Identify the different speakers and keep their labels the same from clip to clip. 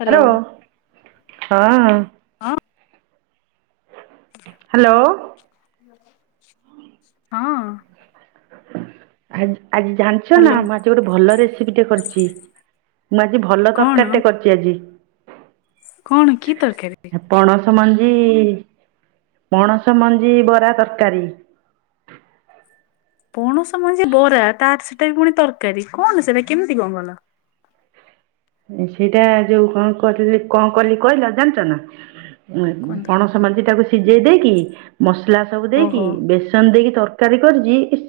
Speaker 1: Hello.
Speaker 2: Hello ହଁ
Speaker 1: ହଁ
Speaker 2: hello
Speaker 1: ହଁ
Speaker 2: ଆ ଆଜି ଜାଣିଛ ନା
Speaker 1: ହ୍ୟାଲୋ
Speaker 2: ମୁଁ ଆଜି ଗୋଟେ ଭଲ ରେସିପି ଟେ କରିଛି ମୁଁ ଆଜି ଭଲ
Speaker 1: କଣ
Speaker 2: ତରକାରୀ ଟେ କରିଛି ଆଜି
Speaker 1: କଣ କି ତରକାରୀ
Speaker 2: ପଣସ ମଞ୍ଜି ପଣସ ମଞ୍ଜି ବରା ତରକାରୀ
Speaker 1: ପଣସ ମଞ୍ଜି ବରା ତାର ସେଟା ପୁଣି ତରକାରୀ କଣ ସେଇଟା କେମିତି କଣ କଲ
Speaker 2: ସେଇଟା ଯୋଉ କଣ କ କଣ କଲି କହିଲା ଜାଣିଛ ନା
Speaker 1: କୁହନ୍ତୁ?
Speaker 2: ପଣସ ମଞ୍ଜି ଟାକୁ ସିଝେଇ ଦେଇକି ମସଲା ସବୁ ଦେଇକି
Speaker 1: ଓହୋ
Speaker 2: ବେସନ ଦେଇକି ତରକାରୀ ର କରିଛି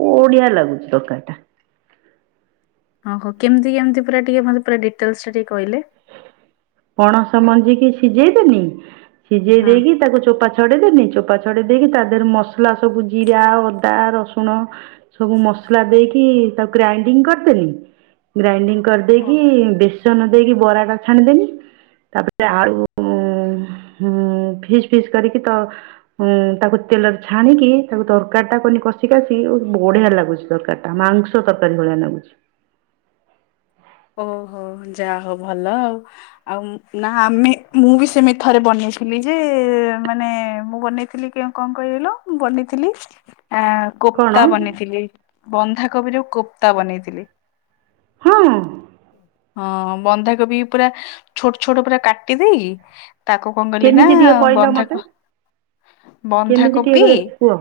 Speaker 2: ବଢିଆ ଲାଗୁଛି ଦରକାରିଟା
Speaker 1: ହ ହୋ କେମତି କେମିତି ପୁରା ଟିକେ ମତେ ପୁରା ଡିଟେଲ୍ସ ଟିକେ କହିିଲେ।
Speaker 2: ପଣସ ମଞ୍ଜିିକି ସିଝେଇଦେନି। ସିଝେଇ
Speaker 1: ହଁ।
Speaker 2: ଦେଇକି ତାକୁ ଚୋପା ଛଡେଇଦେନି ଚୋପା ଛଡେଇ ଦେଇକି ତା ଦେରେ ମସଲା ସବୁ ଜିରା, ଅଦା, ରସୁଣ ସବୁ ମସଲା ଦେଇକି ତାକୁ ଗ୍ରାଇଣ୍ଡିଙ୍ଗ କରିଦେନି। ଗ୍ରାଇଣ୍ଡିଙ୍ଗ କରିଦେଇକି ବେସନ ଦେଇକି ବରା ଟା ଛାଣିଦେନି। ତାପରେ ଆଳୁ ଫିସ୍ ଫିସ୍ କରିକି ତ ହଁ। ତାକୁ ତେଲରେ ଛାଣିକି ତାକୁ ତରକାରୀ ଟା କନି କଷି କାଷିକି ଉ ବଢିଆ ଲାଗୁଛି ତରକାରୀ ମାଂସ ତରକାରୀ ଭଳିଆ ନାଗୁଛି।
Speaker 1: ଓହୋ ଯା ହଉ ଭଲ ଆଉ। ଆଉ ନା ଆମେ ମୁଁ ବି ସେମିତି ଥରେ ବନେଇଥିଲି ଯେ ମାନେ ମୁଁ ବନେଇଥିଲି କଣ କହଲ? ବନେଇଥିଲି। ଆ
Speaker 2: କ'ଣ
Speaker 1: କୋପ୍ତା ବନେଇଥିଲି। ବନ୍ଧାକୋବିରେ କୋପ୍ତା ବନେଇଥିଲି।
Speaker 2: ହଁ।
Speaker 1: ହଁ, ବନ୍ଧାକୋବି ପୁରା ଛୋଟ ଛୋଟ ପୁରା କାଟି ଦେଇକି ତାକୁ କନ୍ କଲି ନା
Speaker 2: କେମିତି ଟିକେ କହିଲ ମୋତେ
Speaker 1: ବନ୍ଧାକୋ
Speaker 2: କେମିତି ଟିକେ
Speaker 1: ବନ୍ଧାକୋପି
Speaker 2: କରି କୁହ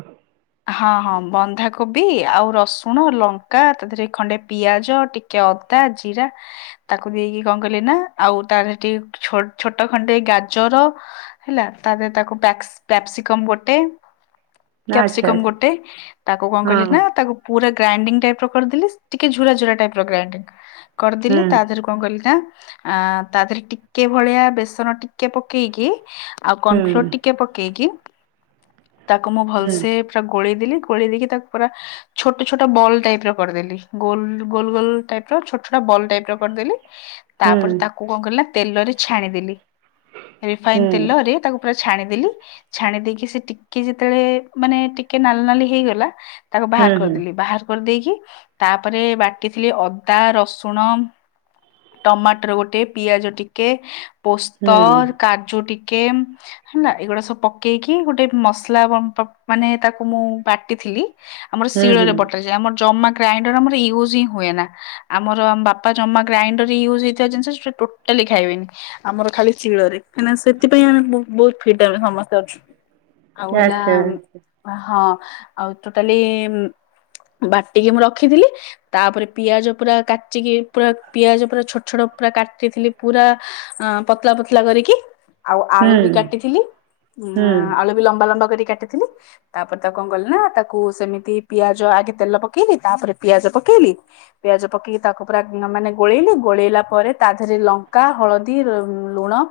Speaker 1: ହଁ, ହଁ, ବନ୍ଧାକୋବି ଆଉ ରସୁଣ, ଲଙ୍କା, ତା ଦେହରେ ଖଣ୍ଡେ ପିଆଜ ଟି ଟିକେ ଅଦା, ଜିରା ତାକୁ ଦେଇକି କଣ କହିଲି ନା ଆଉ ତାର ସେଠି ଛୋଟ ଖଣ୍ଡେ ଗାଜର ହେଲା ତା ଦେହ ତାକୁ ପ୍ୟାପ୍ ପ୍ୟାପସିକମ ଗୋଟେ
Speaker 2: ନା ଆଚ୍ଛା
Speaker 1: କ୍ୟାପସିକମ
Speaker 2: ଆଚ୍ଛା
Speaker 1: ଗୋଟେ ତାକୁ କଣ କଲି
Speaker 2: ହଁ
Speaker 1: ନା ତାକୁ ପୁରା ଗ୍ରାଇଣ୍ଡିଙ୍ଗ ଟାଇପ ର କରିଦେଲି ଟିକେ ଝୁରଝୁରା ଟାଇପ ର ଗ୍ରାଇଣ୍ଡିଙ୍ଗ କରିଦେଲି
Speaker 2: ହୁଁ
Speaker 1: ତା ଦେହ କଣ କଲିି ନା ଆ ତା ଦେହରେ ଟିକେ ଭଳିଆ ବେସନ ଟିକେ ପକେଇକି ଆଉ
Speaker 2: ହୁଁ
Speaker 1: କନଫ୍ଲୋର ଟିକେ ପକେଇକି ତାକୁ ମୁଁ
Speaker 2: ହୁଁ
Speaker 1: ଭଲସେ ପୁରା ଗୋଳେଇଦେଲି ଗୋଳେଇ ଦେଇକି ତାକୁ ପୁରା ଛୋଟ ଛୋଟ ବଲ୍ ଟାଇପ ର କରିଦେଲି ଗୋଲ ଗୋଲ ଗୋଲ ଟାଇପ ର ଛୋ ଟ ବଲ୍ ଟାଇପ ର କରିଦେଲି।
Speaker 2: ହୁଁ
Speaker 1: ତାପରେ ତାକୁ କଣ କଲିନା ତେଲରେ ଛାଣିଦେଲି।
Speaker 2: ହୁଁ
Speaker 1: ରିଫାଇନ
Speaker 2: ହୁଁ
Speaker 1: ତେଲରେ ତାକୁ ପୁରା ଛାଣିଦେଲି ଛାଣି ଦେଇକି ସେ ଟିକେ ଯେତେବେଳେ ମାନେ ଟିକେ ନାଲି ନାଲି ହେଇଗଲା ତାକୁ ବାହାର
Speaker 2: ହୁଁ
Speaker 1: କରିଦେଲି। ବାହାର କରିଦେଇକି ତାପରେ ବାଟିଥିଲି ଅଦା, ରସୁଣ ଟମାଟର ଗୋଟେ ପିଆଜ ଟିକେ ପୋସ୍ତ,
Speaker 2: ହୁଁ
Speaker 1: କାଜୁ ଟିକେ ହେଲା ଏଇଗୁଡା ସବୁ ପକେଇକି ଗୋଟେ ମସଲା ମାନେ ତାକୁ ମୁଁ ବାଟିଥିଲି ଆମର
Speaker 2: ହୁଁ ହୁଁ
Speaker 1: ଶିଳରେ ବଟାଯାଏ। ଆମର ଜମା ଗ୍ରାଇଣ୍ଡର ଆମର ୟୁଜ୍ ହିଁ ହୁଏ ନା। ଆମର ଆମ ବାପା ଜମା ଗ୍ରାଇଣ୍ଡର ୟୁଜ୍ ହେଇଥିବା ଜିନିଷ ସେଟା ଟୋଟାଲି ଖାଇବେନି। ଆମର ଖାଲି ଶିଳରେ କାଁକିନା ସେଥିପାଇଁ ଆମେ ବହୁତ ଫିଟ ଆମେ ସମସ୍ତେ ଅଛୁ। ଆଉ ହେଲା
Speaker 2: ଆଚ୍ଛା
Speaker 1: ହଁ ଆଉ ତୋଟାଲି ବାଟିକି ମୁଁ ରଖିଥିଲି। ତାପରେ ପିଆଜ ପୁରା କାଚିକି ପୁରା ପିଆଜ ପୁରା ଛୋଟ ଛୋଟ ପୁରା କାଟିଥିଲି ପୁରା ପତଲା ପତଲା କରିକି। ଆଉ
Speaker 2: ହୁଁ
Speaker 1: ଆଳୁ ବି କାଟିଥିଲି।
Speaker 2: ହୁଁ
Speaker 1: ଆଳୁ ବି ଲମ୍ବା ଲମ୍ବା କରି କାଟିଥିଲି। ତାପରେ ତାକୁ କଣ କଲି ନା ତାକୁ ସେମିତି ପିଆଜ ଆଗେ ତେଲ ପକେଇଲି, ତାପରେ ପିଆଜ ପକେଇଲି ପିଆଜ ପକେଇକି ତାକୁ ପୁରା ମାନେ ଗୋଳେଇଲି। ଗୋଳେଇଲା ପରେ ତା ଦେହରେ ଲଙ୍କା, ହଳଦୀ, ଲୁଣ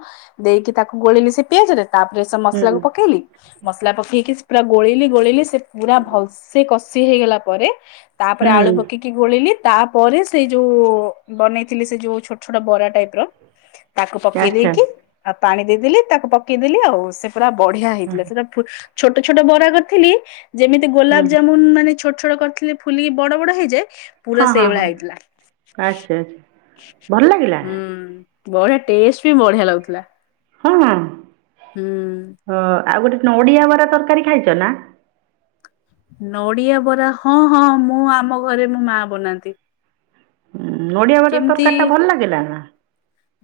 Speaker 1: ଦେଇକି ତାକୁ ଗୋଳିଲି ସେ ପିଆଜରେ ତାପରେ ସେ
Speaker 2: ହୁଁ
Speaker 1: ମସଲାକୁ ପକେଇଲି। ମସଲା ପକେଇକି ପୁରା ଗୋଳେଇିଲି ଗୋଳେଇିଲି ସେ ପୁରା ଭଲସେ କଷି ହେଇଗଲା ପରେ ତାପରେ ଆଳୁ
Speaker 2: ହୁଁ
Speaker 1: ପକେଇକି ଗୋଲେଇଲି ତାପରେ ସେଇ ଯୋଉ ବନେଇଥିଲି ସେ ଯୋଉ ଛୋଟ ଛୋଟ ବରା ଟାଇପ ର ତାକୁ ପକେଇ
Speaker 2: ଆଚ୍ଛା
Speaker 1: ଦେଇକି ଆଉ ପାଣି ଦେଇଦେଲି ତାକୁ ପକେଇଦେଲି ଆଉ ସେ ପୁରା ବଢିଆ
Speaker 2: ହୁଁ
Speaker 1: ହେଇଥିଲା ସେଟା। ଛୋଟ ଛୋଟ ବରା କରିଥିଲି ଯେମିତି ଗୋଲାପ ଜାମୁନ ମାନେ ଛୋ ଛୋଟ କରିଥିଲେ ଫୁଲିକି ବଡ ବଡ ହେଇଯାଏ। ପୁରା
Speaker 2: ହଁ ହଁ
Speaker 1: ସେଇଭଳିଆ
Speaker 2: ହଁ
Speaker 1: ହେଇଥିଲା
Speaker 2: ଆଚ୍ଛା ଆଚ୍ଛା। ଭଲ ଲାଗିଲା
Speaker 1: ହୁଁ ବଢିଆ ଟେଷ୍ଟ ବି ବଢିଆ ଲାଗୁଥିଲା।
Speaker 2: ହଁ
Speaker 1: ହୁଁ
Speaker 2: ହ ଆଉ ଗୋଟେ ନଡିଆ ବରା ତରକାରୀ ଖାଇଚ ନା?
Speaker 1: ନଡିଆ ବରା ହଁ ହଁ ମୁଁ ଆମ ଘରେ ମୋ ମା ବନାନ୍ତି।
Speaker 2: ଉଁ ନଡିଆ ବଟା ତରକାରୀ ଟା
Speaker 1: କେମିତି
Speaker 2: ଭଲ ଲାଗିଲା ନା?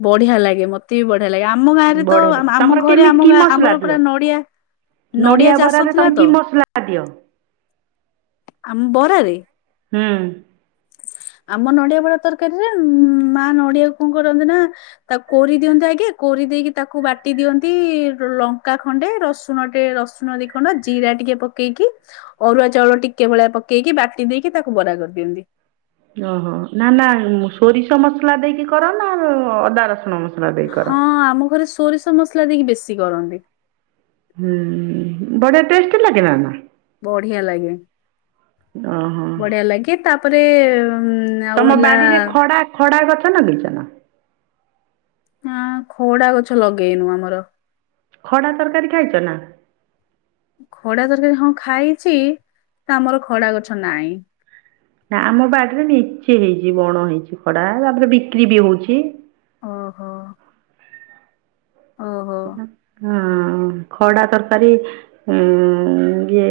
Speaker 1: ବଢିଆ ଲାଗେ ମ ତେ ବି ବଢିଆ ଲାଗେ ଆମ ଗାଁ ରେ ତ
Speaker 2: ବଢ଼ିଆ
Speaker 1: ଆ-ଆମ
Speaker 2: ତମର
Speaker 1: ଘରେ
Speaker 2: କେମିତି
Speaker 1: ଆମ ଗାଁ ଆମର ପୁରା ନଡିଆ।
Speaker 2: ନଡିଆ
Speaker 1: ଚାଷ
Speaker 2: ବରାରେ
Speaker 1: ଥିଲା
Speaker 2: ତମେ
Speaker 1: ତ
Speaker 2: କି ମସଲା ଦିଅ?
Speaker 1: ଆମ ବରାରେ
Speaker 2: ହୁଁ।
Speaker 1: ଆମ ନଡିଆ ବରା ତରକାରୀରେ ଉ ମା ନଡିଆକୁ କଣ କରନ୍ତି ନା ତାକୁ କୋରି ଦିଅନ୍ତି ଆଗେ କୋରି ଦେଇକି ତାକୁ ବାଟି ଦିଅନ୍ତି ଲଙ୍କା ଖଣ୍ଡେ ରସୁଣ ଟେ ରସ୍ ସୁଣ ଦି ଖଣ୍ଡ ଜିରା ଟିକେ ପକେଇକି ଅରୁଆ ଚାଉଳ ଟିକେ ଭଳିଆ ପକେଇକି ବାଟି ଦେଇକି ତାକୁ ବରା କରିଦିଅନ୍ତି।
Speaker 2: ଓ ହୋ ନା ନା ସୋରିଷ ମସଲା ଦେଇକି କର ନା ଅଦା ରସୁଣ ମ
Speaker 1: ହଁ ଆମ ଘରେ ସୋରିଷ ମସଲା ଦେଇକି ବେଶି କରନ୍ତି।
Speaker 2: ହୁଁ ବଢିଆ ଟେଷ୍ଟ ଲାଗିଲା ନା?
Speaker 1: ବଢିଆ ଲାଗେ
Speaker 2: ଓହୋ।
Speaker 1: ବଢିଆ ଲାଗେ ତାପରେ ଊ
Speaker 2: ତମ ବାଡିରେ ଖଡା ଖଡା ଗଛ ନଗେଇଚ ନା?
Speaker 1: ଆଁ ଖଡା ଗଛ ଲଗେଇନୁ ଆମର।
Speaker 2: ଖଡା ତରକାରୀ ଖାଇଚ ନା?
Speaker 1: ଖଡା ତରକାରୀ ହଁ ଖାଇଚି ଆମର ଖଡା ଗଛ ନାଇଁ।
Speaker 2: ନା ଆମ ବାଡିରେ ନିଚେ ହେଇଚି ବଣ ହେଇଚି ଖଡା ତାପରେ ବିକ୍ରି ବି ହଉଚି।
Speaker 1: ଅ ହୋ। ଓ ହୋ।
Speaker 2: ହଁ ଖଡା ତରକାରୀ ଉଁ ଇଏ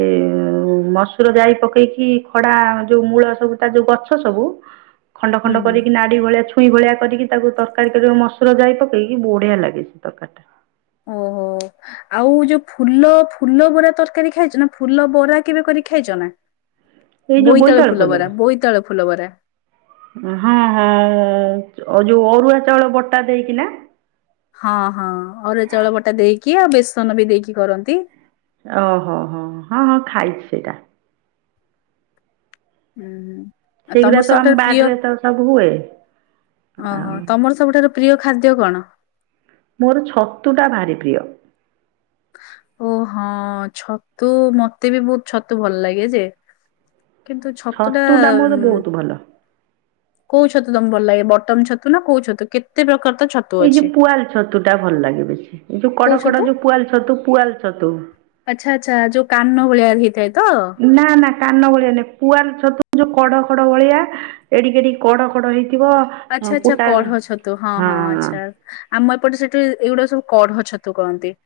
Speaker 2: ମସୁର ଜାଇ ପକେଇକି ଖଡା ଯୋଉ ମୂଳ ସବୁ ତା ଯୋଉ ଗଛ ସବୁ
Speaker 1: [inaudible]
Speaker 2: ଖଣ୍ଡ ଖଣ୍ଡ
Speaker 1: ହୁଁ
Speaker 2: କରିକି ନା ଡି ଭଳିଆ ଛୁଇଁ ଭଳିଆ କରିକି ତାକୁ ତରକାରୀ କରିଦବ ମସୁର ଜାଇ ପକେଇକି ବଢିଆ ଲାଗେ ସେ ତରକାରୀ ଟା।
Speaker 1: ଓ ହୋ। ଆଉ ଯୋଉ ଫୁଲ ଫୁଲ ବରା ତରକାରୀ ଖାଇଚ ନା ଫୁଲ ବରା କେବେ କରି ଖାଇଚ ନା? ବୋଇତାଳୁ ଫୁଲ ବରା ବୋଇତାଳୁ ଫୁଲ ବରା।
Speaker 2: ହଁ ହଁ ହଁ ଯୋ-ଯୋଉ ଅରୁଆ ଚାଉଳ ବଟା ଦେଇକି ନା?
Speaker 1: ହଁ ହଁ ଅରୁଆ ଚାଉଳ ବଟା ଦେଇକି ଆଉ ବେସନ ବି ଦେଇକି କରନ୍ତି।
Speaker 2: ଅ ହ ହ ହଁ ହଁ ଖାଇଚି ସେଇଟା।
Speaker 1: ହୁଁ ହୁଁ ଆଉ
Speaker 2: ସେଇଗୁଡ଼ା
Speaker 1: ତମର
Speaker 2: ସବୁ ଆମ
Speaker 1: ସବୁଠାରୁ ପ୍ରିୟ ଅ
Speaker 2: ବାଡ଼ିରେ ତ ସବୁ ହୁଏ ଆଉ
Speaker 1: ହ ତମର ସବୁଠାରୁ ପ୍ରିୟ ଖାଦ୍ୟ କଣ?
Speaker 2: ମୋର ଛତୁ ଟା ଭାରି ପ୍ରିୟ।
Speaker 1: ଓ ହଁ ଛତୁ ମତେ ବି ବହୁତ ଛତୁ ଭଲ ଲାଗେ ଯେ। କିନ୍ତୁ ଛତୁ ଟା
Speaker 2: ଛତୁଟା ମୋର
Speaker 1: ଉ
Speaker 2: ବହୁତ ଭଲ
Speaker 1: କୋଉ ଛତୁ ତମକୁ ଭଲ ଲାଗେ ବଟମ ଛତୁ ନା କୋଉ ଛତୁ କେତେ ପ୍ରକାର ତ ଛତୁ
Speaker 2: ଏଇ
Speaker 1: ଅଛି
Speaker 2: ଯୋଉ ପୁଆଲ ଛତୁ ଟା ଭଲ ଲାଗେ ବେଶୀ ଏଇ ଯୋଉ
Speaker 1: କୋଉ
Speaker 2: କଢ କଢ
Speaker 1: ଛତୁ?
Speaker 2: ଯୋଉ ପୁଆଲ ଛତୁ ପୁଆଲ ଛତୁ।
Speaker 1: ଆଚ୍ଛା ଆଚ୍ଛା ଯୋଉ କାନ ଭଳିଆ ହେଇଥାଏ ତ?
Speaker 2: ନା ନା କାନ ଭଳିଆ ନାଇଁ ପୁଆର ଛତୁ ଯୋଉ କଢ କଢ ଭଳିଆ? ଏଡ଼ିକି ଏଡିକି କଢ କଢ ହେଇଥିବ
Speaker 1: ଆଚ୍ଛା ଆଚ୍ଛା
Speaker 2: କୁଟା
Speaker 1: କଢ ଛତୁ ହଁ ହଁ ଆଛା। ଆମ ଏପଟେ ସେଠି ଏଇଗୁଡା ସବୁ କଢ ଛତୁ କହନ୍ତି।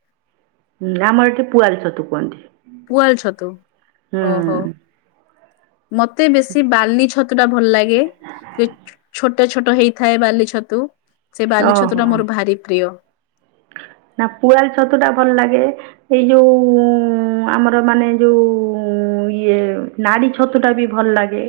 Speaker 2: ନା ଆମର ଏଠି ପୁଆଲ ଛତୁ କୁହନ୍ତି।
Speaker 1: ପୁଆଲ ଛତୁ ଓହୋ।
Speaker 2: ହୁଁ
Speaker 1: ମତେ ବେଶୀ ବାଲି ଛତୁ ଟା ଭଲ ଲାଗେ ଏ ଛୋଟ ଛୋଟେ ଛୋଟ ହେଇଥାଏ ବାଲି ଛତୁ ସେ ବାଲି ଛତୁ
Speaker 2: ଓହୋ
Speaker 1: ଟା ମୋର ଭାରି ପ୍ରିୟ।
Speaker 2: ନା ପୁଆଳ ଛତୁ ଟା ଭଲ ଲାଗେ ଏଇ ଯୋଉ ଆମର ମାନେ ଯୋଉ ଇଏ ନାଡି ଛତୁ ଟା ବି ଭଲ ଲାଗେ।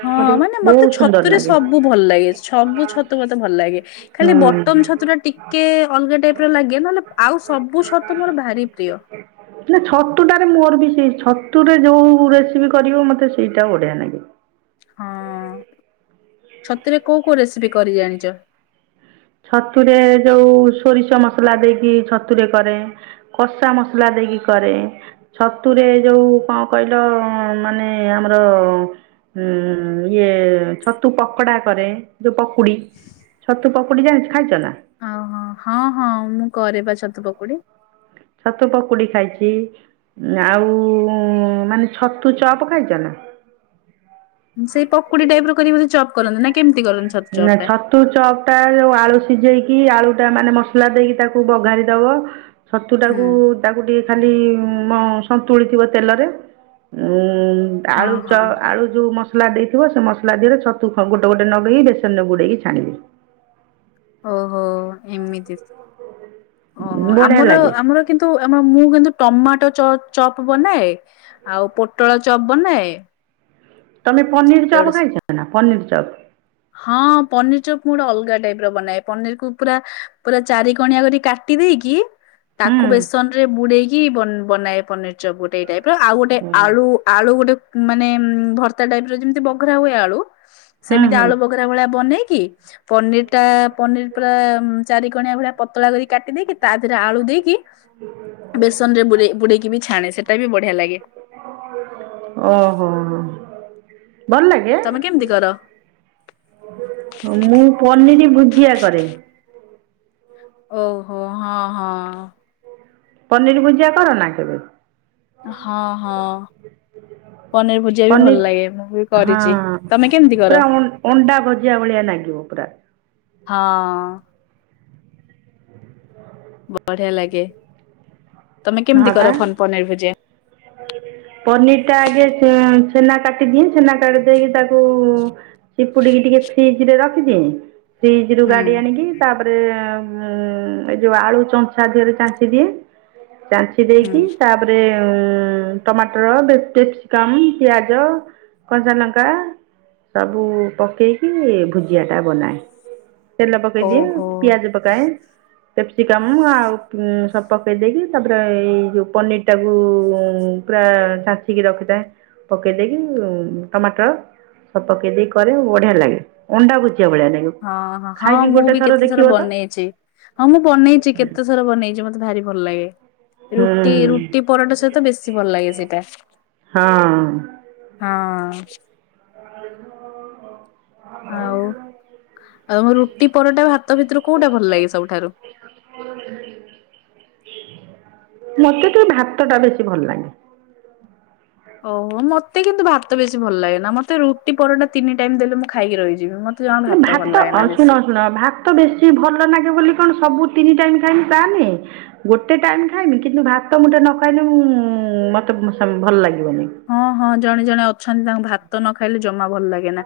Speaker 1: ହଁ ମାନେ
Speaker 2: ବହୁତ
Speaker 1: ମତେ
Speaker 2: ସୁନ୍ଦର
Speaker 1: ଛତୁରେ
Speaker 2: ଲାଗେ
Speaker 1: ସବୁ ଭଲ ଲାଗେ ସବୁ ଛତୁ ମତେ ଭଲ ଲାଗେ। ଖାଲି ବଟମ
Speaker 2: ହୁଁ।
Speaker 1: ଛତୁ ଟା ଟିକେ ଅଲଗା ଟାଇପ୍ ର ଲାଗେ ନହେଲେ ଆଉ ସବୁ ଛତୁ ମୋର ଭାରି ପ୍ରିୟ।
Speaker 2: ନା ଛତୁଟାରେ ମୋର ବି ସେଇ ଛତୁରେ ଯୋଉ ରେସିପି କରିବ ମତେ ସେଇଟା ବଢିଆ ନାଗେ।
Speaker 1: ହଁ ଛତୁ ରେ କୋଉ କୋଉ ରେସିପି କରି ଜାଣିଚ?
Speaker 2: ଛତୁରେ ଯୋଉ ସୋରିଷ ମସଲା ଦେଇକି ଛତୁରେ କରେ। କଷା ମସଲା ଦେଇକି କରେ। ଛତୁରେ ଯୋଉ କଣ କହିଲ ମାନେ ଆମର ଉଁ ଇଏ ଛତୁ ପକଡା କରେ ଯୋଉ ପକୁଡି ଛତୁ ପକ ଡି ଯାଣ ଖାଇଚ ନା?
Speaker 1: ଓହୋ ହଁ ହଁ ମୁଁ କରେ ବା ଛତୁ ପକୁଡି।
Speaker 2: ଛତୁ ପକୁଡ଼ି ଖାଇଚି ଆଉ ଉଁ ମାନେ ଛତୁ ଚପ୍ ଖାଇଚ ନା?
Speaker 1: ସେ ପକୁଡି ଟାଇପ ର କରିକ ବୋଧେ ଚପ୍ କରନ୍ତି ନା କେମିତି କରନ୍ତି ଛତୁ ଚପ୍ ଟା?
Speaker 2: ତୁ ଚପ ଟା ଯୋଉ ଆଳୁ ସିଝେଇକି ଆଳୁ ଟା ମାନେ ମସଲା ଦେଇକି ତାକୁ ବଘାରିଦବ ଛତୁ
Speaker 1: ହୁଁ
Speaker 2: ଟାକୁ ତାକୁ ଟିକେ ଖାଲି ମ ସନ୍ତୁଳି ଥିବ ତେଲରେ ଉମ୍
Speaker 1: ହଁ
Speaker 2: ଆଳୁ ଚ
Speaker 1: ହଁ
Speaker 2: ଆଳୁ ଯୋଉ ମସଲା ଦେଇଥିବ ସେ ମସଲା ଦେହରେ ଛତୁ ଖ ଗୋଟେ ଗୋଟେ ନଗେଇକି ଦେ ତେଲରେ ବୁଡେଇକି ଛାଣିବେ।
Speaker 1: ଓହୋ ଏମିତି ଓହୋ
Speaker 2: ବଢ଼ିଆ
Speaker 1: ଆମର
Speaker 2: ଲାଗେ
Speaker 1: ଆମର କିନ୍ତୁ ଆମ ମୁଁ କିନ୍ତୁ ଟମାଟୋ ଚ ଚପ୍ ବନାଏ ଆଉ ପୋଟଳ ଚବ୍ ବନାଏ।
Speaker 2: ତମେ ପନିର
Speaker 1: ଏଗୁଡା
Speaker 2: ଚପ୍
Speaker 1: ସବୁ।
Speaker 2: ଖାଇଚ ନା ପନିର ଚପ୍।
Speaker 1: ହଁ ପନିର ଚୋପ୍ ମୁଁ ଗୋଟେ ଅଲଗା ଟାଇପ ର ବନାଏ ପନିର କୁ ପୁରା ପୁରା ଚାରି କଣିଆ କରି କା ଟି ଦେଇକି ତାକୁ
Speaker 2: ହୁଁ
Speaker 1: ବେସନ ରେ ବୁଡେଇକି ବ ବନାଏ ପନିର ଚପ୍ ଗୋଟେ ଏ ଟାଇପ୍ ର ଆଉ ଗୋଟେ ଆଳୁ ଆଳୁ ଗୋଟେ ମାନେ ଭର୍ତା ଟାଇପ୍ ର ଯେମିତି ବଘରା ହୁଏ ଆଳୁ
Speaker 2: ହୁଁ
Speaker 1: ସେମତି
Speaker 2: ହୁଁ
Speaker 1: ଆଳୁ ବଘରା ଭଳିଆ ବନେଇକି ପନିର ଟା ପନିର ପୁରା ଚାରି କଣିଆ ଭଳିଆ ପତଳା କରି କାଟି ଦେଇକି ତା ଦେହରେ ଆଳୁ ଦେଇକି ବେସନ ରେ ବୁରେ ବୁଡେଇକି ବି ଛାଣେ ସେଇଟା ବି ବଢିଆ ଲାଗେ।
Speaker 2: ଓହୋ ଭଲ ଲାଗେ
Speaker 1: ତମେ କେମିତି କର?
Speaker 2: ମୁଁ ପନିରି ଭୁଜିଆ କରେ।
Speaker 1: ଓହୋ ହଁ ହଁ।
Speaker 2: ପନିରି ଭୁଜିଆ କର ନା କେବେ?
Speaker 1: ହଁ ହଁ। ପନିର ଭୁଜିଆ ବି ଭଲ ଲାଗେ ମୁଁ ବି
Speaker 2: ପନିର ହଁ
Speaker 1: କରିଛି ତମେ କେମିତି କର?
Speaker 2: ପୁରା ଅଂ-ଅଣ୍ଡା ଭୁଜିଆ ଭଳିଆ ଲାଗେ। ଝୁମ୍ପରା
Speaker 1: ହଁ। ବଢିଆ ଲାଗେ। ତମେ
Speaker 2: ହଁ
Speaker 1: କେମିତି
Speaker 2: ବା
Speaker 1: କର ଫନ୍ ପନିର ଭୁଜିଆ?
Speaker 2: [unintelligible] ପନିର ଟା ଆଗେ ଚୁ-ଚୁନା କାଟିଦିଏ ଚୁନା କାଟି ଦେଇକି ତାକୁ ଚିପୁଡିକି ଟିକେ ଫ୍ରିଜରେ ରଖିଦିଏଁ। ଫ୍ରିଜରୁ
Speaker 1: ହୁଁ
Speaker 2: କାଢି ଆଣିକି ତାପରେ ଉଁ ଏ ଯୋଉ ଆଳୁ ଚଞ୍ଚା ଦେହରେ ଚାଞ୍ଚି ଦିଏ। ଚାଞ୍ଚି
Speaker 1: ହୁଁ
Speaker 2: ଦେଇକି ତାପରେ ଉଁ ଉଁ ଟମାଟର [unintelligible] କ୍ୟାପ୍ସିକମ୍ ପିଆଜ କଞ୍ଚାଲଙ୍କା ସବୁ ପକେଇକି ଭୁଜିଆ ଟା ବନାଏ। ତେଲ ପକେଇଦିଏ
Speaker 1: ଓହୋ
Speaker 2: ପିଆଜ ପକାଏ କ୍ୟାପ୍ସିକମ୍ ଆଉ ଉଁ ସବୁ ପକେଇ ଦେଇକି ତାପରେ ଏଇ ଯୋଉ ପନିର ଟାକୁ ଉଁ ଉଁ ପୁରା ଚାଞ୍ଚିକି ରଖିଥାଏ। ପକେଇ ଦେଇକି ଉଁ ଟମାଟର ସବୁ ପକେଇ ଦେଇ କରେ ବଢିଆ ଲାଗେ। ‌ ଅଣ୍ଡା ଭୁଜିିଆ ଭଳିଆ ନାଗିବ।
Speaker 1: ହଁ ହଁ ହଁ ମୁଁ ବି କେତେ ଥର ବନେଇଚି। ହଁ ମୁଁ ବନେଇଚି କେତେଥର ବନେଇଚି ମତେ ଭାରି ଭଲ ଲାଗେ। ରୁଟି
Speaker 2: ହଁ
Speaker 1: ରୁଟି ପରଟା ସହିତ ବେଶୀ ଭଲ ଲାଗେ ସେଇଟା।
Speaker 2: ହଁ।
Speaker 1: ହଁ।
Speaker 2: [unintelligible]
Speaker 1: ଆଉ ଆଉ ମୁଁ ରୁଟି ପରଟା ହାତ ଭିତରୁ କୋଉଟା ଭଲ ଲାଗେ ସବୁଠାରୁ?
Speaker 2: ମତେ ତ ଭାତଟା ବେଶୀ ଭଲ ଲାଗେ।
Speaker 1: ଓହୋ ମତେ କିନ୍ତୁ ଭାତ ବେଶୀ ଭଲ ଲାଗେନା। ମତେ ରୁଟି ପରଟା ତିନି ଟାଇମ୍ ଦେଲେ ମୁଁ ଖାଇକି ରହିଯିବି। ଜମା
Speaker 2: ଉଁ
Speaker 1: ଭଲ
Speaker 2: ଭାତ
Speaker 1: ଲାଗେ
Speaker 2: ଅ
Speaker 1: ନା
Speaker 2: ଶୁଣ
Speaker 1: ବେଶୀ।
Speaker 2: ଶୁଣ ଭା ତ ବେଶୀ ଭଲ ନାଗେ ବୋଲି କଣ ସବୁ ତିନି ଟାଇମ୍ ଖାଇମି ତା ନୁହେଁ। ଗୋଟେ ଟାଇମ୍ ଖାଇମି କିନ୍ତୁ ଭାତ ମୁଠେ ନଖାଇନେ ମୁଁ ମତେ ସେ ଭଲ ଲାଗିବନି।
Speaker 1: ହଁ ହଁ ଜଣେ ଜଣେ ଅଛନ୍ତି ତାଙ୍କୁ ଭାତ ନଖାଇଲେ ଜମା ଭଲ ଲାଗେନା।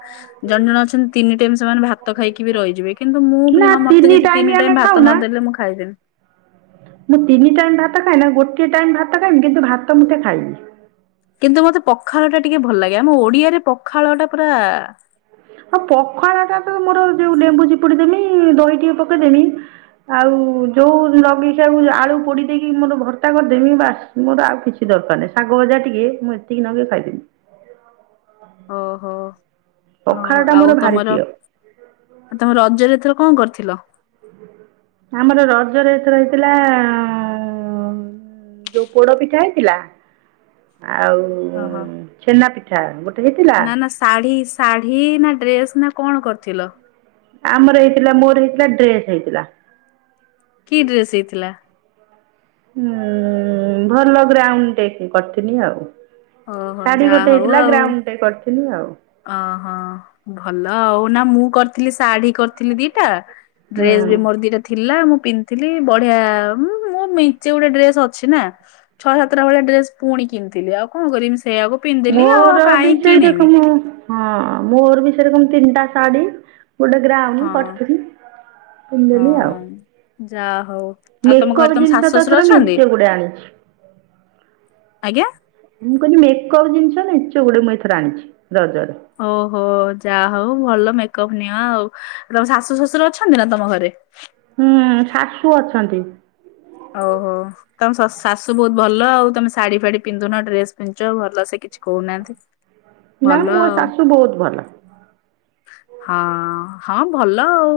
Speaker 1: ଜଣେ ଜଣେ ଅଛନ୍ତି ତିନି ଟାଇମ୍ ସେମାନେ ଭାତ ଖାଇକି ବି ରହିଯିବେ କିନ୍ତୁ ମୁଁ
Speaker 2: ନା
Speaker 1: ବି ମୋତେ ଯଦି ତିନି
Speaker 2: ଆମେ
Speaker 1: ଟାଇମ୍ ଭାତ
Speaker 2: ଖାଉନା
Speaker 1: ନଦେଲେ ମୁଁ ଖାଇଦେବି।
Speaker 2: ମୁଁ ତିନି ଟାଇମ୍ ଭାତ ଖାଏନା ଗୋଟିଏ ଟାଇମ୍ ଭାତ ଖାଇମି କିନ୍ତୁ ଭାତ ମୁଳଠେ ଖାଇମି।
Speaker 1: କିନ୍ତୁ ମତେ ପଖାଳଟା ଟିକେ ଭଲ ଲାଗେ। ଆମ ଓଡିଆରେ ପଖାଳଟା ପୁରା
Speaker 2: ହଁ ପଖାଳଟା ତ ମୋର ଯୋଉ ଲେମ୍ବୁ ଚିପୁଡି ଦେମି ଦହି ଟିକେ ପକେଇଦେମି ଆଉ ଯୋଉ ଲଗେଇ ଖିଆକୁ ଆଳୁ ପୋଡି ଦେଇକି ମୋର ଭର୍ତା କରିଦେମି ବାସ୍ ମୋର ଆଉ କିଛି ଦରକାର ନାଇଁ ଶାଗ ଭଜା ଟିକେ ମୁଁ ଏତିକି ନଗେଇ ଖାଇଦେବି।
Speaker 1: ଓହୋ ହୋଉ
Speaker 2: ପଖାଳଟା
Speaker 1: ଆଉ
Speaker 2: ମୋର ଭାରି
Speaker 1: ତମର
Speaker 2: ପ୍ରିୟ
Speaker 1: ଆଉ ତମେ ରଜରେ ଏଥର କଣ କରିଥିଲ?
Speaker 2: [inaudible] ଆମର ରଜରେ ଏଥର ହେହିଥିଲା ଆଁ ଓଁ। ଉଁ ଯୋଉ ପୋଡ ପିଠା ହେଇଥିଲା ଆଉ
Speaker 1: ଓ ହଁ।
Speaker 2: ଛେନା ପିଠା ଗୋଟେ ହେଇଥିଲା।
Speaker 1: ଶାଢୀ ଶାଢୀ ନା ଡ୍ରେସ ନା କଣ କରିଥିଲ?
Speaker 2: ଆମର ହେଇଥିଲା ମୋର ହେଇଥିଲା ଡ୍ରେସ ହେଇଥିଲା।
Speaker 1: କି ଡ୍ରେସ ହେଇଥିଲା?
Speaker 2: ହୁଁ ଭଲ ଗ୍ରାଉଣ୍ଡ ଟେ କରିଥିନି ଆଉ।
Speaker 1: ଓହୋ
Speaker 2: ଶାଢୀ
Speaker 1: ଯାହା
Speaker 2: ଗୋଟେ ହେଇଥିଲା ଗ୍ରାଉଣ୍ଡ ଟେ କରିଥିନି ଆଉ।
Speaker 1: ଓହ ଭଲ ଆଉ ନା ମୁଁ କରିଥିଲି ଶାଢୀ କରିଥିଲି ଦିଟା ଡ୍ରେସ ବି
Speaker 2: ହୁଁ
Speaker 1: ମୋର ଦିଟା ଥିଲା ମୁଁ ପିନ୍ଥିଲି ବଢିଆ ମୁଁ ମେଚେ ଗୋଟେ ଡ୍ରେସ ଅଛି ନା। ଛଅ ସାତଟ ଭଳିଆ ଡ୍ରେସ ପୁଣି କିଣିଥିଲି ଆଉ କରିବି ସି ସେଇକୁ ପି
Speaker 2: ମୋର ବି ସେଇରକମ ହଁ ମୋର ବି ସେଇରକମ ତିନିଟା ଶାଢୀ। ଗୋଟେ ଗ୍ରାଉ
Speaker 1: ହଁ
Speaker 2: କରିଥିଲି ପିଦେନି ଆଉ।
Speaker 1: ଯା ହଉ। ଆଉ ତମ ଘରେ
Speaker 2: ମେକଅପ୍
Speaker 1: ତମ
Speaker 2: ଜିନିଷ
Speaker 1: ଶାଶୁ
Speaker 2: ତ
Speaker 1: ଶ୍ୱଶୁର
Speaker 2: ଏଥର
Speaker 1: ଅଛନ୍ତି
Speaker 2: ମେଚେ ଗୁଡେ ଆଣିଛି।
Speaker 1: ଆଜ୍ଞା
Speaker 2: ମୁଁ କହିନି ମେକଅପ୍ ଜିନିଷ ମେଚେ ଗୁଡେ ମୁଁ ଏଥର ଆଣିଛି ରଜରେ।
Speaker 1: ଓହୋ ଯା ହଉ ଭଲ ମେକଅପ ନିଅ ଆଉ ତମ ଶାଶୁ ଶଶୁର ଅଛନ୍ତି ନା ତମ ଘରେ?
Speaker 2: ହୁଁ ଶାଶୁ ଅଛନ୍ତି।
Speaker 1: ଓ ହୋ। ତମ ଶ୍ ଶାଶୁ ବହୁତ ଭଲ ଆଉ ତମେ ଶାଢୀ ଫାଢୀ ପିନ୍ଧୁନ ଡ୍ରେସ ପିଞ୍ଚ ଭଲ ସେ କିଛି କହୁନାହାନ୍ତି।
Speaker 2: ନା
Speaker 1: ଭଲ
Speaker 2: ମୋ
Speaker 1: ଆଉ
Speaker 2: ଶାଶୁ ବହୁତ ଭଲ।
Speaker 1: ହଁ ହଁ ଭଲ ଉ।